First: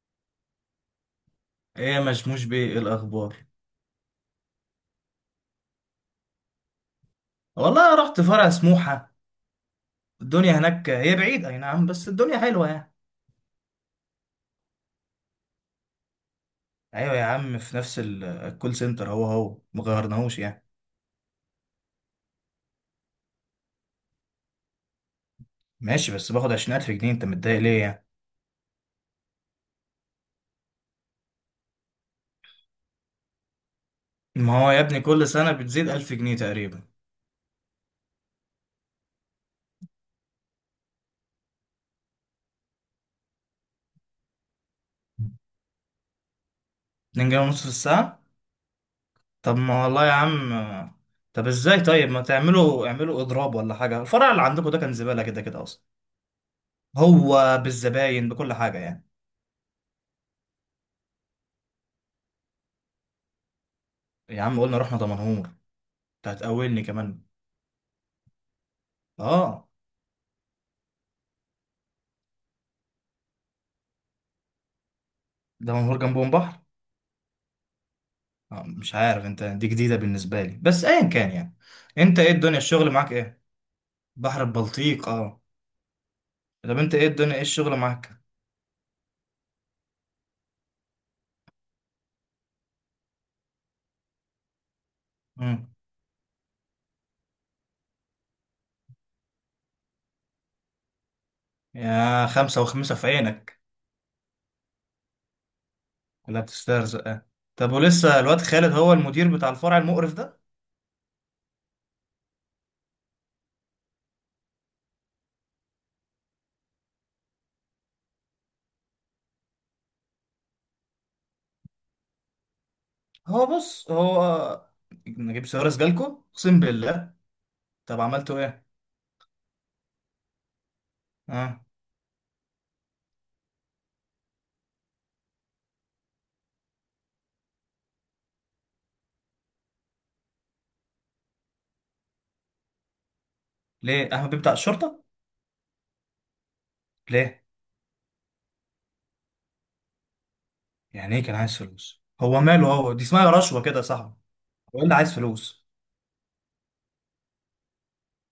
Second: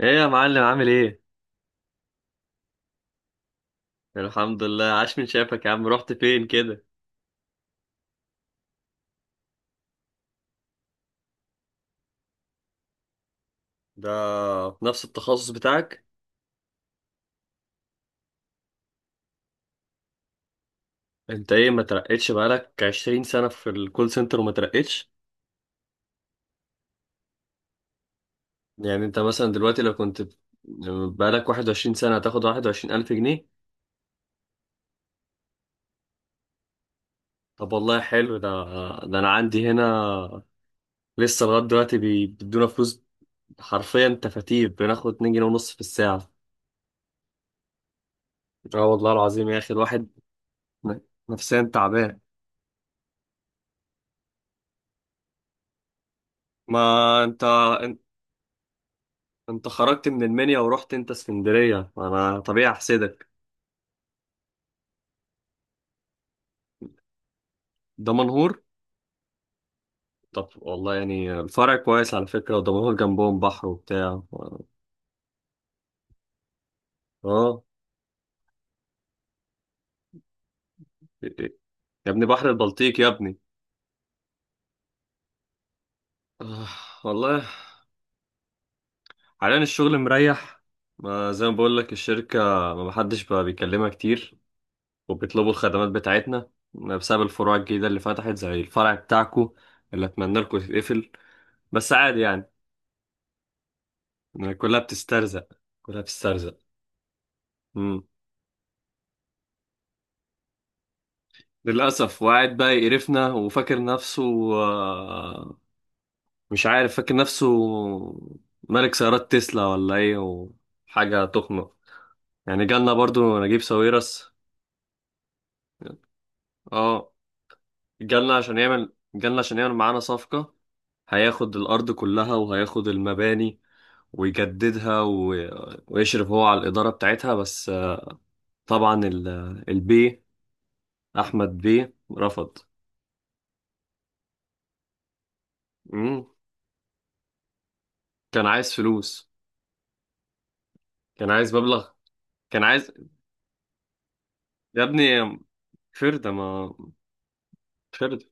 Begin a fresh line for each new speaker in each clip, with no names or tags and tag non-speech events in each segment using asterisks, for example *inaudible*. ايه يا معلم، عامل ايه؟
ايه يا مشموش بيه، إيه الاخبار؟
الحمد لله، عاش من شافك يا عم. رحت فين كده؟
والله رحت فرع سموحه. الدنيا هناك هي بعيد اي نعم بس الدنيا حلوه يعني.
ده في نفس التخصص بتاعك؟
ايوه يا عم في نفس الكول سنتر، هو هو ما غيرناهوش يعني.
انت ايه ما ترقتش؟ بقالك 20 سنة في الكول سنتر وما ترقتش؟
ماشي بس باخد 20000 جنيه، انت متضايق ليه يعني؟
يعني انت مثلا دلوقتي لو كنت بقالك 21 سنة هتاخد 21,000 جنيه؟
ما هو يا ابني كل سنه بتزيد 1000 جنيه تقريبا.
طب والله حلو ده. ده انا عندي هنا لسه لغاية دلوقتي بيدونا فلوس حرفيا تفاتير. بناخد 2 جنيه ونص في الساعة.
2 جنيه ونص في الساعه.
اه والله العظيم
طب
يا اخي،
ما والله
الواحد
يا عم.
ن-
طب
نفسيا
ازاي؟ طيب
تعبان.
ما تعملوا اعملوا اضراب ولا حاجه، الفرع اللي عندكم ده كان زباله كده كده اصلا،
ما انت
هو بالزباين بكل حاجه يعني.
انت خرجت من المنيا ورحت انت اسكندرية، انا طبيعي احسدك.
يا عم قلنا رحنا دمنهور. انت هتقولني كمان.
دمنهور؟
اه
طب والله يعني الفرع كويس على فكرة، ودمنهور جنبهم بحر وبتاع.
ده منهور جنبهم بحر.
اه
مش عارف، انت دي جديدة بالنسبة لي بس ايا كان يعني.
يا
انت
ابني،
ايه
بحر
الدنيا، الشغل
البلطيق يا
معاك
ابني.
ايه؟ بحر البلطيق، اه.
آه،
طب انت ايه الدنيا، ايه
والله
الشغل معاك؟
حاليا الشغل مريح. ما زي ما بقول لك الشركة ما محدش بقى بيكلمها كتير، وبيطلبوا
مم.
الخدمات بتاعتنا بسبب الفروع الجديدة اللي فتحت زي الفرع بتاعكو اللي اتمنى لكم يتقفل. بس عادي
يا
يعني،
خمسة وخمسة في عينك.
كلها بتسترزق، كلها
ولا
بتسترزق.
بتسترزق، اه. طب ولسه الواد خالد هو المدير بتاع الفرع المقرف ده؟
للأسف، وقاعد بقى يقرفنا وفاكر نفسه. آه، مش عارف فاكر نفسه ملك سيارات تسلا ولا ايه، وحاجة تخنق. يعني جالنا برضو
هو
نجيب
بص.
ساويرس.
هو نجيب سيارة جالكو اقسم
اه،
بالله. طب
جالنا
عملتوا
عشان
ايه؟
يعمل، جالنا عشان يعمل معانا صفقة. هياخد
اه.
الأرض كلها وهياخد المباني، ويجددها و ويشرف هو على الإدارة بتاعتها. بس آه، طبعا البي أحمد بيه رفض.
ليه احمد بيه بتاع الشرطة؟
مم.
ليه؟
كان عايز فلوس.
يعني ايه
كان
كان
عايز
عايز
مبلغ.
فلوس؟ هو
كان
ماله،
عايز
هو دي اسمها رشوة كده يا صاحبي. هو إيه
يا
اللي عايز
ابني
فلوس؟
فردة، ما فردة.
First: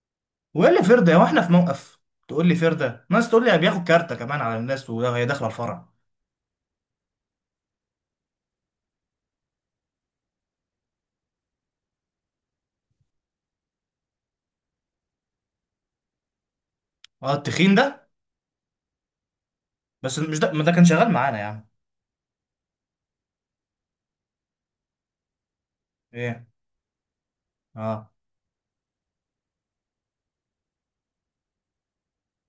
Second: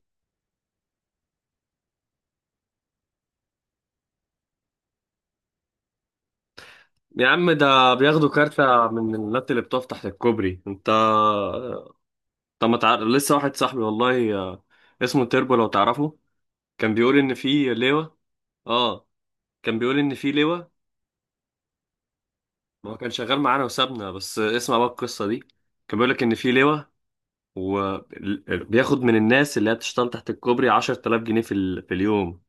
وايه اللي فرده؟ هو احنا في موقف؟ تقول لي فرده، ناس تقول لي بياخد كارته كمان على الناس وهي داخله الفرع.
يا عم ده بياخدوا كارتة من النت اللي بتقف تحت الكوبري. انت طب ما تعرف لسه واحد صاحبي، والله آه، اسمه تيربو، لو تعرفه. كان بيقول ان
اه
في
التخين ده.
لواء. اه، كان بيقول ان
بس
في
مش ده، ما
لواء.
ده كان شغال معانا يا عم.
هو كان شغال معانا وسابنا، بس اسمع بقى القصة دي. كان بيقول لك ان
ايه.
في لواء
اه
وبياخد من الناس اللي هي بتشتغل تحت الكوبري 10,000 جنيه في، في اليوم.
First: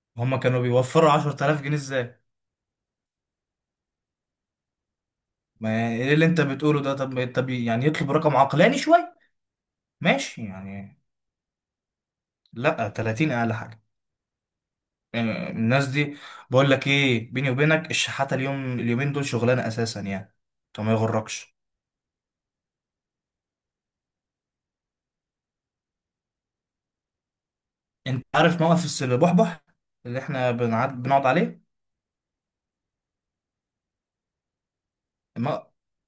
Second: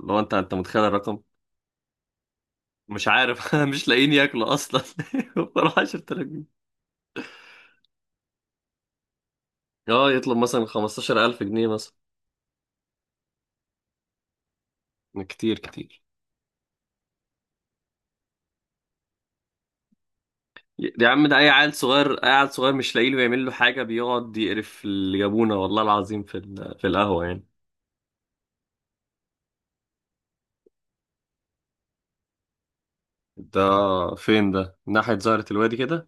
لو انت
هما كانوا
متخيل
بيوفروا
الرقم.
10000 جنيه ازاي؟
مش عارف *laughs* مش لاقيين ياكلوا اصلا. *laughs*
ما ايه اللي
10,000.
انت بتقوله ده، طب يعني يطلب رقم عقلاني شويه.
اه يطلب
ماشي
مثلا
يعني.
15,000 جنيه مثلا.
لا 30 اقل حاجه. آه،
كتير
الناس
كتير.
دي. بقول لك ايه، بيني وبينك الشحاته اليوم اليومين دول شغلانه اساسا يعني. طب ما
يا عم ده اي
يغركش.
عيل صغير، اي عيل صغير مش لاقي له يعمل له حاجه بيقعد يقرف اللي جابونا، والله العظيم في في القهوه يعني.
انت عارف موقف البحبح اللي احنا بنقعد عليه؟
ده فين ده؟ ناحية زهرة
الم-
الوادي كده.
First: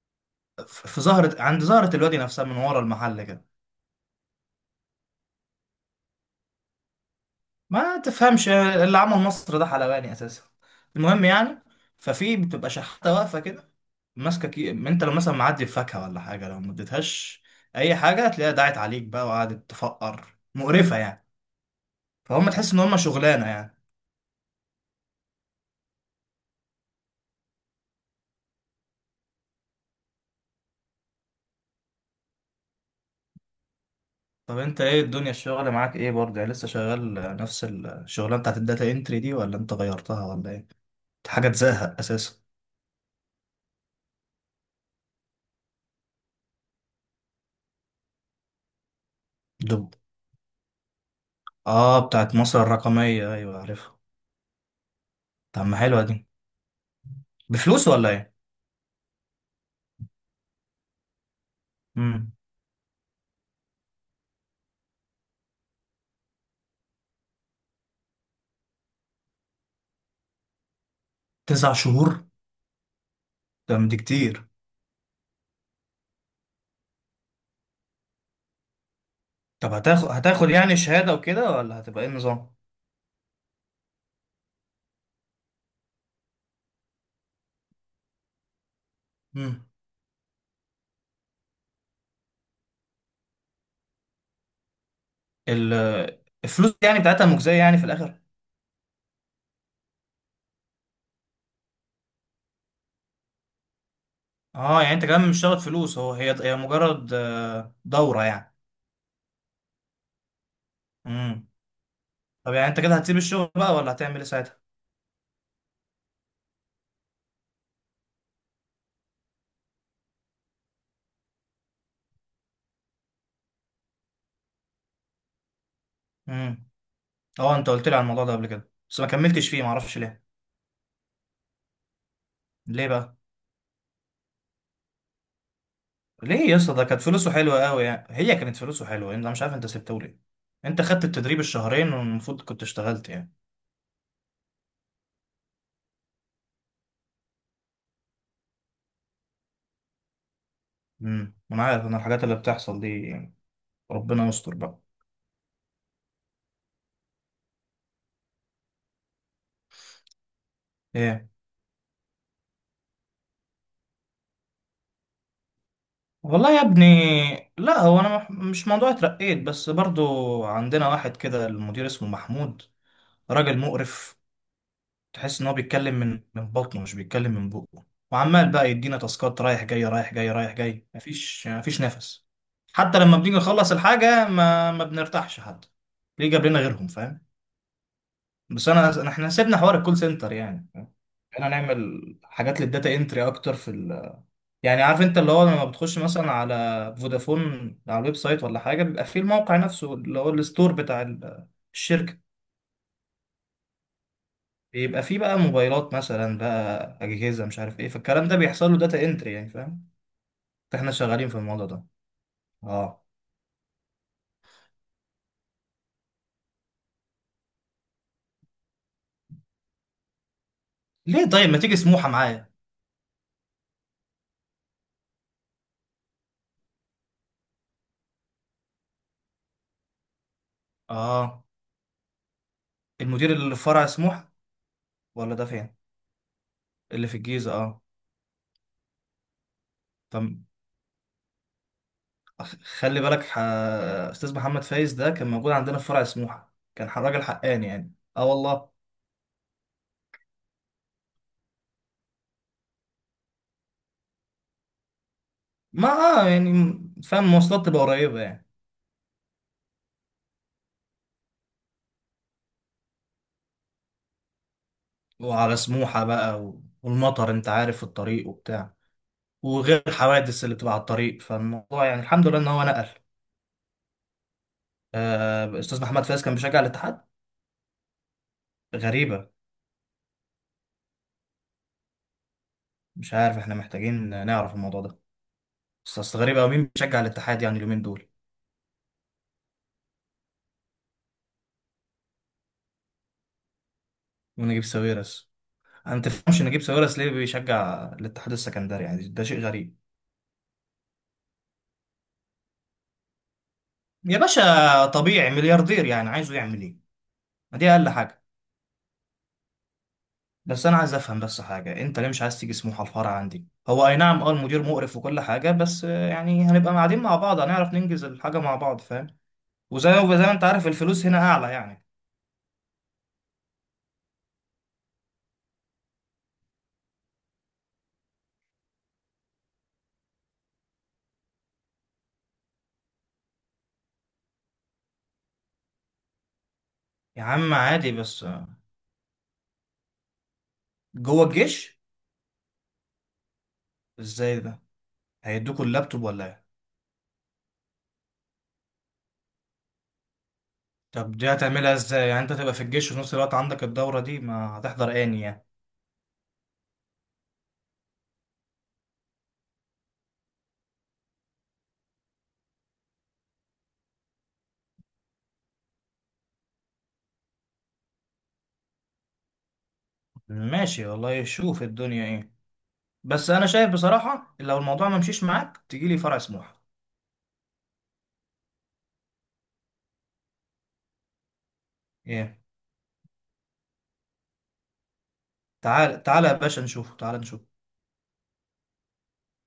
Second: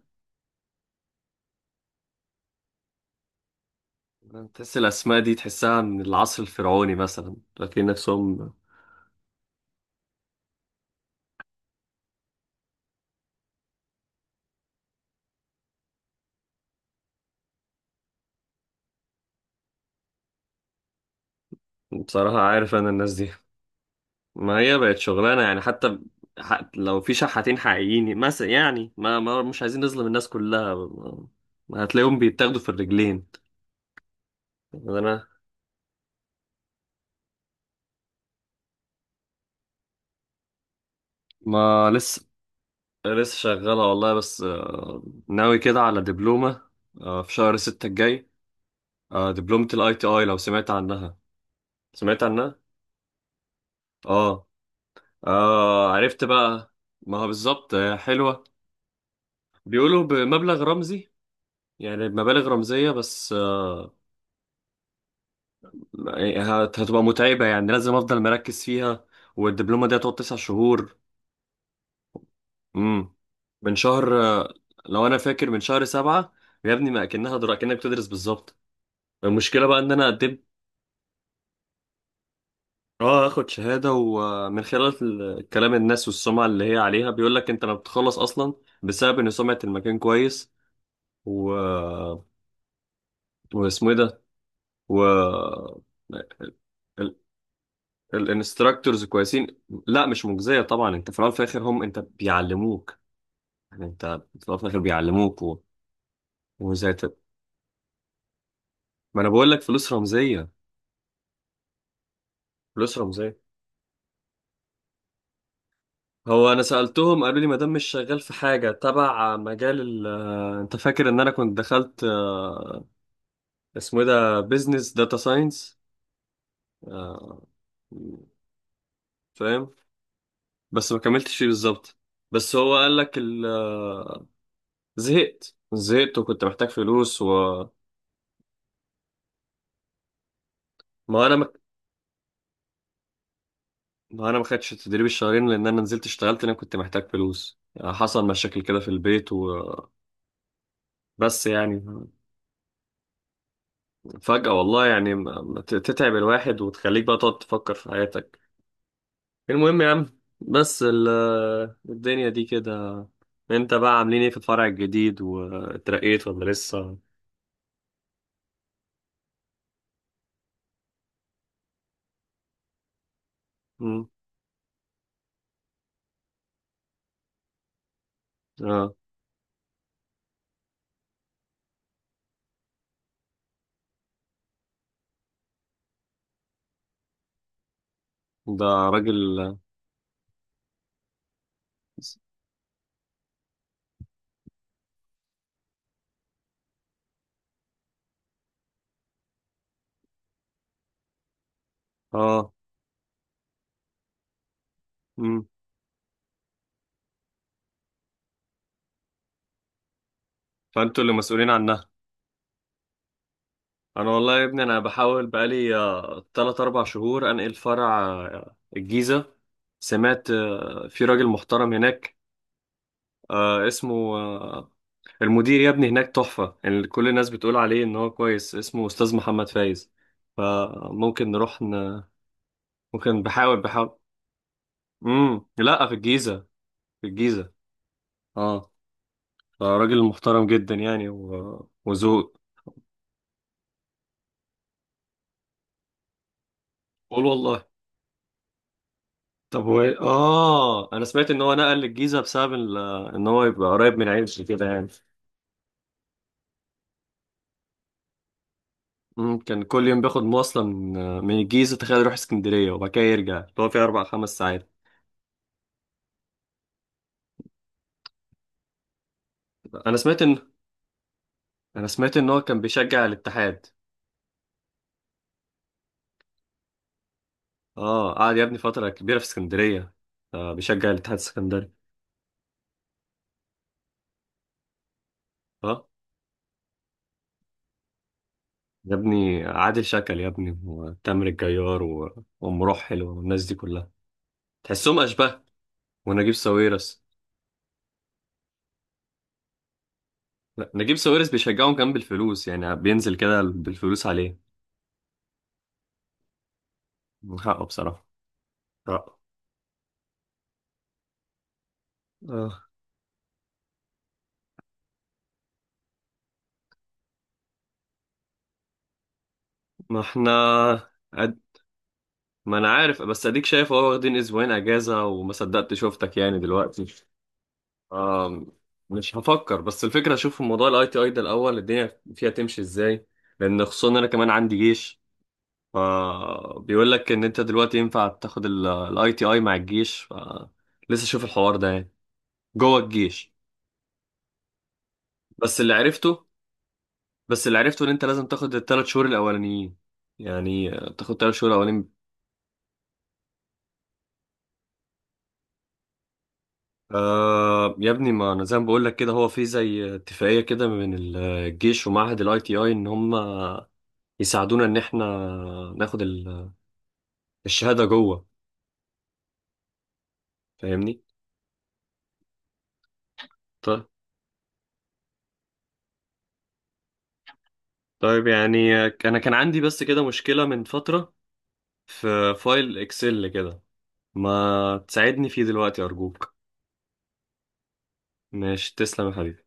في زهرة، عند زهرة الوادي نفسها من ورا المحل كده.
تحس الاسماء دي تحسها من العصر الفرعوني مثلا، لكن
ما تفهمش
نفسهم.
اللي عمل مصر ده حلواني اساسا. المهم يعني. ففي بتبقى شحاتة واقفة كده ماسكة انت لو مثلا معدي بفاكهة ولا حاجة لو ما اديتهاش، اي حاجة هتلاقيها دعت عليك بقى وقعدت تفقر مقرفة يعني.
بصراحه
فهم تحس
عارف
ان
انا
هم
الناس دي،
شغلانة يعني.
ما هي بقت شغلانه يعني. حتى لو في شحاتين حقيقيين مثلا يعني، ما مش عايزين نظلم الناس كلها، ما ما هتلاقيهم بيتاخدوا في الرجلين.
طب انت ايه
أنا
الدنيا، الشغل معاك ايه برضه؟ يعني لسه شغال نفس الشغلانة بتاعت الداتا انتري دي ولا انت غيرتها ولا ايه؟ دي حاجة
ما
تزهق اساسا.
لسه شغالة والله. بس آه، ناوي كده على دبلومة. آه، في شهر ستة الجاي. آه، دبلومة الاي
دب
تي اي، لو سمعت عنها.
اه
سمعت
بتاعت
عنها؟
مصر الرقمية، ايوه عارفها.
اه،
طب ما
آه،
حلوة
عرفت
دي.
بقى. ما هو بالظبط
بفلوس
آه،
ولا ايه؟
حلوة. بيقولوا بمبلغ رمزي، يعني
امم.
بمبالغ رمزية. بس آه، يعني هتبقى متعبة، يعني لازم افضل مركز فيها. والدبلومة دي هتقعد تسع شهور.
9 شهور.
امم، من
ده مش
شهر
كتير.
آه، لو انا فاكر من شهر سبعة. يا ابني ما اكنها درا، كأنك بتدرس بالظبط. المشكلة
طب
بقى ان انا
هتاخد
قدمت.
هتاخد يعني شهادة وكده ولا هتبقى ايه النظام؟
اه، اخد شهادة، ومن خلال كلام الناس والسمعة اللي هي عليها بيقول لك انت لما بتخلص اصلا، بسبب ان سمعة
امم.
المكان كويس. و واسمه ايه ده. و
ال- الفلوس يعني
ال-
بتاعتها مجزية يعني في الآخر؟
الانستراكتورز كويسين. لا مش مجزية طبعا، انت في الاول وفي الاخر هم انت بيعلموك يعني. انت في الاول وفي الاخر
اه يعني انت كمان مش
بيعلموك و
شغل فلوس، هو هي
وزي
مجرد
ت-
دورة يعني.
ما انا بقول لك، فلوس رمزية.
امم. طب يعني انت كده
فلوس
هتسيب
رمزية.
الشغل بقى ولا هتعمل ايه ساعتها؟
هو انا سالتهم، قالوا لي ما دام مش شغال في حاجه تبع مجال ال آه، انت فاكر ان انا كنت دخلت آه، اسمه ايه ده، بيزنس داتا ساينس.
امم. اه انت قلت لي على الموضوع ده قبل كده بس ما كملتش فيه،
فاهم.
معرفش ليه.
بس ما كملتش فيه بالظبط. بس هو
ليه
قال
بقى؟
لك زهقت، زهقت وكنت
ليه يا
محتاج
اسطى؟ ده كانت
فلوس،
فلوسه حلوة قوي يعني، هي كانت فلوسه حلوة، انت مش عارف انت سبته ليه. انت خدت
انا
التدريب
ما
الشهرين والمفروض كنت اشتغلت يعني.
ما انا ما خدتش التدريب الشهرين، لان انا نزلت اشتغلت، لان أنا كنت محتاج فلوس. يعني حصل مشاكل كده في البيت وبس.
انا
يعني
عارف انا الحاجات اللي بتحصل دي يعني. ربنا
فجأة
يستر بقى.
والله، يعني ما تتعب الواحد وتخليك بقى تقعد تفكر في حياتك. المهم يا عم. بس
ايه
الدنيا دي كده. انت بقى عاملين ايه في الفرع الجديد؟ واترقيت ولا
والله يا ابني.
لسه؟
لا هو انا مش موضوع اترقيت، بس برضو عندنا واحد كده المدير اسمه محمود. راجل
مم.
مقرف. تحس ان هو بيتكلم من بطنه، مش بيتكلم من بقه. وعمال بقى
اه،
يدينا تاسكات رايح جاي رايح جاي رايح جاي، مفيش نفس. حتى لما بنيجي نخلص الحاجة ما بنرتاحش حتى. ليه جاب لنا غيرهم، فاهم؟
ده
بس انا
راجل.
احنا سيبنا حوار الكول سنتر يعني، احنا نعمل حاجات للداتا انتري اكتر في. يعني عارف انت اللي هو لما بتخش مثلا على فودافون، على الويب سايت ولا حاجه، بيبقى فيه الموقع نفسه اللي هو الستور بتاع الشركه،
اه.
بيبقى فيه بقى
مم.
موبايلات مثلا بقى اجهزه مش عارف ايه، فالكلام ده بيحصل له داتا انتري يعني، فاهم؟ فاحنا
فانتوا اللي
شغالين في
مسؤولين
الموضوع ده.
عنها.
اه.
انا والله يا ابني انا بحاول بقالي آه، تلات اربع شهور انقل فرع آه، الجيزة. سمعت آه، في راجل
ليه طيب ما
محترم
تيجي سموحه
هناك.
معايا؟
آه، اسمه آه، المدير يا ابني هناك تحفة. كل الناس بتقول عليه ان هو كويس، اسمه استاذ محمد فايز. فممكن
اه.
نروح وكان
المدير اللي
بحاول،
في فرع
بحاول.
سموحه؟ ولا ده
امم،
فين؟
لا في الجيزة.
اللي
في
في الجيزه،
الجيزة،
اه.
اه، راجل
طب
محترم جدا يعني، و وذوق.
خلي بالك استاذ محمد فايز ده كان موجود عندنا في فرع سموحه، كان راجل
قول والله.
حقاني يعني اه والله.
طب هو إيه؟ اه انا سمعت ان هو نقل للجيزة بسبب ان هو يبقى قريب من عيلته كده يعني.
ما يعني، فاهم، المواصلات تبقى قريبة يعني.
امم، كان كل يوم بياخد مواصلة من من الجيزة، تخيل، يروح اسكندرية وبعد كده يرجع، اللي هو فيه اربع خمس ساعات.
وعلى سموحة بقى والمطر انت عارف في الطريق وبتاع، وغير
انا سمعت ان
الحوادث اللي بتبقى على الطريق،
انا
فالموضوع يعني
سمعت
الحمد
ان
لله
هو
ان
كان
هو نقل.
بيشجع الاتحاد.
آه، استاذ محمد فايز كان بيشجع الاتحاد.
اه، قعد يا ابني فترة كبيرة في
غريبة.
اسكندرية. آه، بيشجع الاتحاد السكندري.
مش عارف، احنا محتاجين نعرف الموضوع ده.
اه
بس اصل غريبة أوي مين بيشجع الاتحاد يعني اليومين دول.
يا ابني، عادل شكل يا ابني، وتامر الجيار وام رحل والناس دي كلها.
ونجيب
تحسهم
ساويرس.
اشباه.
انا ما
ونجيب
تفهمش نجيب ساويرس
ساويرس.
ليه بيشجع الاتحاد السكندري يعني، ده شيء غريب.
لا، نجيب ساويرس بيشجعهم كمان بالفلوس، يعني بينزل كده بالفلوس
يا
عليه.
باشا طبيعي، ملياردير يعني عايزه يعمل ايه؟
من
ما
حقه
دي اقل
بصراحة.
حاجة.
حقه.
بس انا عايز افهم بس حاجه، انت ليه مش عايز تيجي
آه.
سموحه؟ الفرع عندي هو اي نعم، اه المدير مقرف وكل حاجه، بس يعني هنبقى قاعدين مع بعض، هنعرف ننجز الحاجه مع بعض، فاهم؟ وزي
ما
وزي ما
احنا
انت عارف الفلوس هنا
أد...
اعلى يعني.
ما انا عارف، بس اديك شايف اهو واخدين اسبوعين اجازة وما صدقت شفتك يعني دلوقتي. آه. مش هفكر، بس الفكرة اشوف موضوع الاي تي اي ده الاول الدنيا فيها تمشي ازاي. لان خصوصا انا كمان عندي جيش. فبيقول لك
يا
ان انت
عم
دلوقتي
عادي
ينفع
بس
تاخد الاي تي اي مع الجيش، ف لسه شوف
جوه
الحوار ده
الجيش.
يعني. جوه الجيش.
ازاي ده؟
بس
هيدوكوا
اللي
اللابتوب
عرفته
ولا ايه؟
بس اللي عرفته ان انت لازم تاخد الثلاث شهور الاولانيين. يعني آه،
طب
تاخد
دي
ثلاث شهور
هتعملها
الاولانيين.
ازاي؟ يعني انت تبقى في الجيش وفي نفس الوقت عندك الدوره دي، ما هتحضر اني يعني.
آه يا ابني، ما انا زي ما بقول لك كده، هو في زي اتفاقيه كده من الجيش ومعهد الاي تي اي، ان هم يساعدونا ان احنا ناخد الشهاده جوه.
ماشي
فاهمني.
والله، شوف الدنيا ايه. بس انا شايف
طيب.
بصراحه لو الموضوع ما مشيش معاك تجي لي فرع سموحه.
طيب يعني آه، انا كان عندي بس كده مشكله من فتره، في
ايه.
فايل اكسل كده. ما تساعدني فيه دلوقتي
تعال تعال يا
أرجوك.
باشا نشوف، تعال نشوف.
ماشي، تسلم يا حبيبي.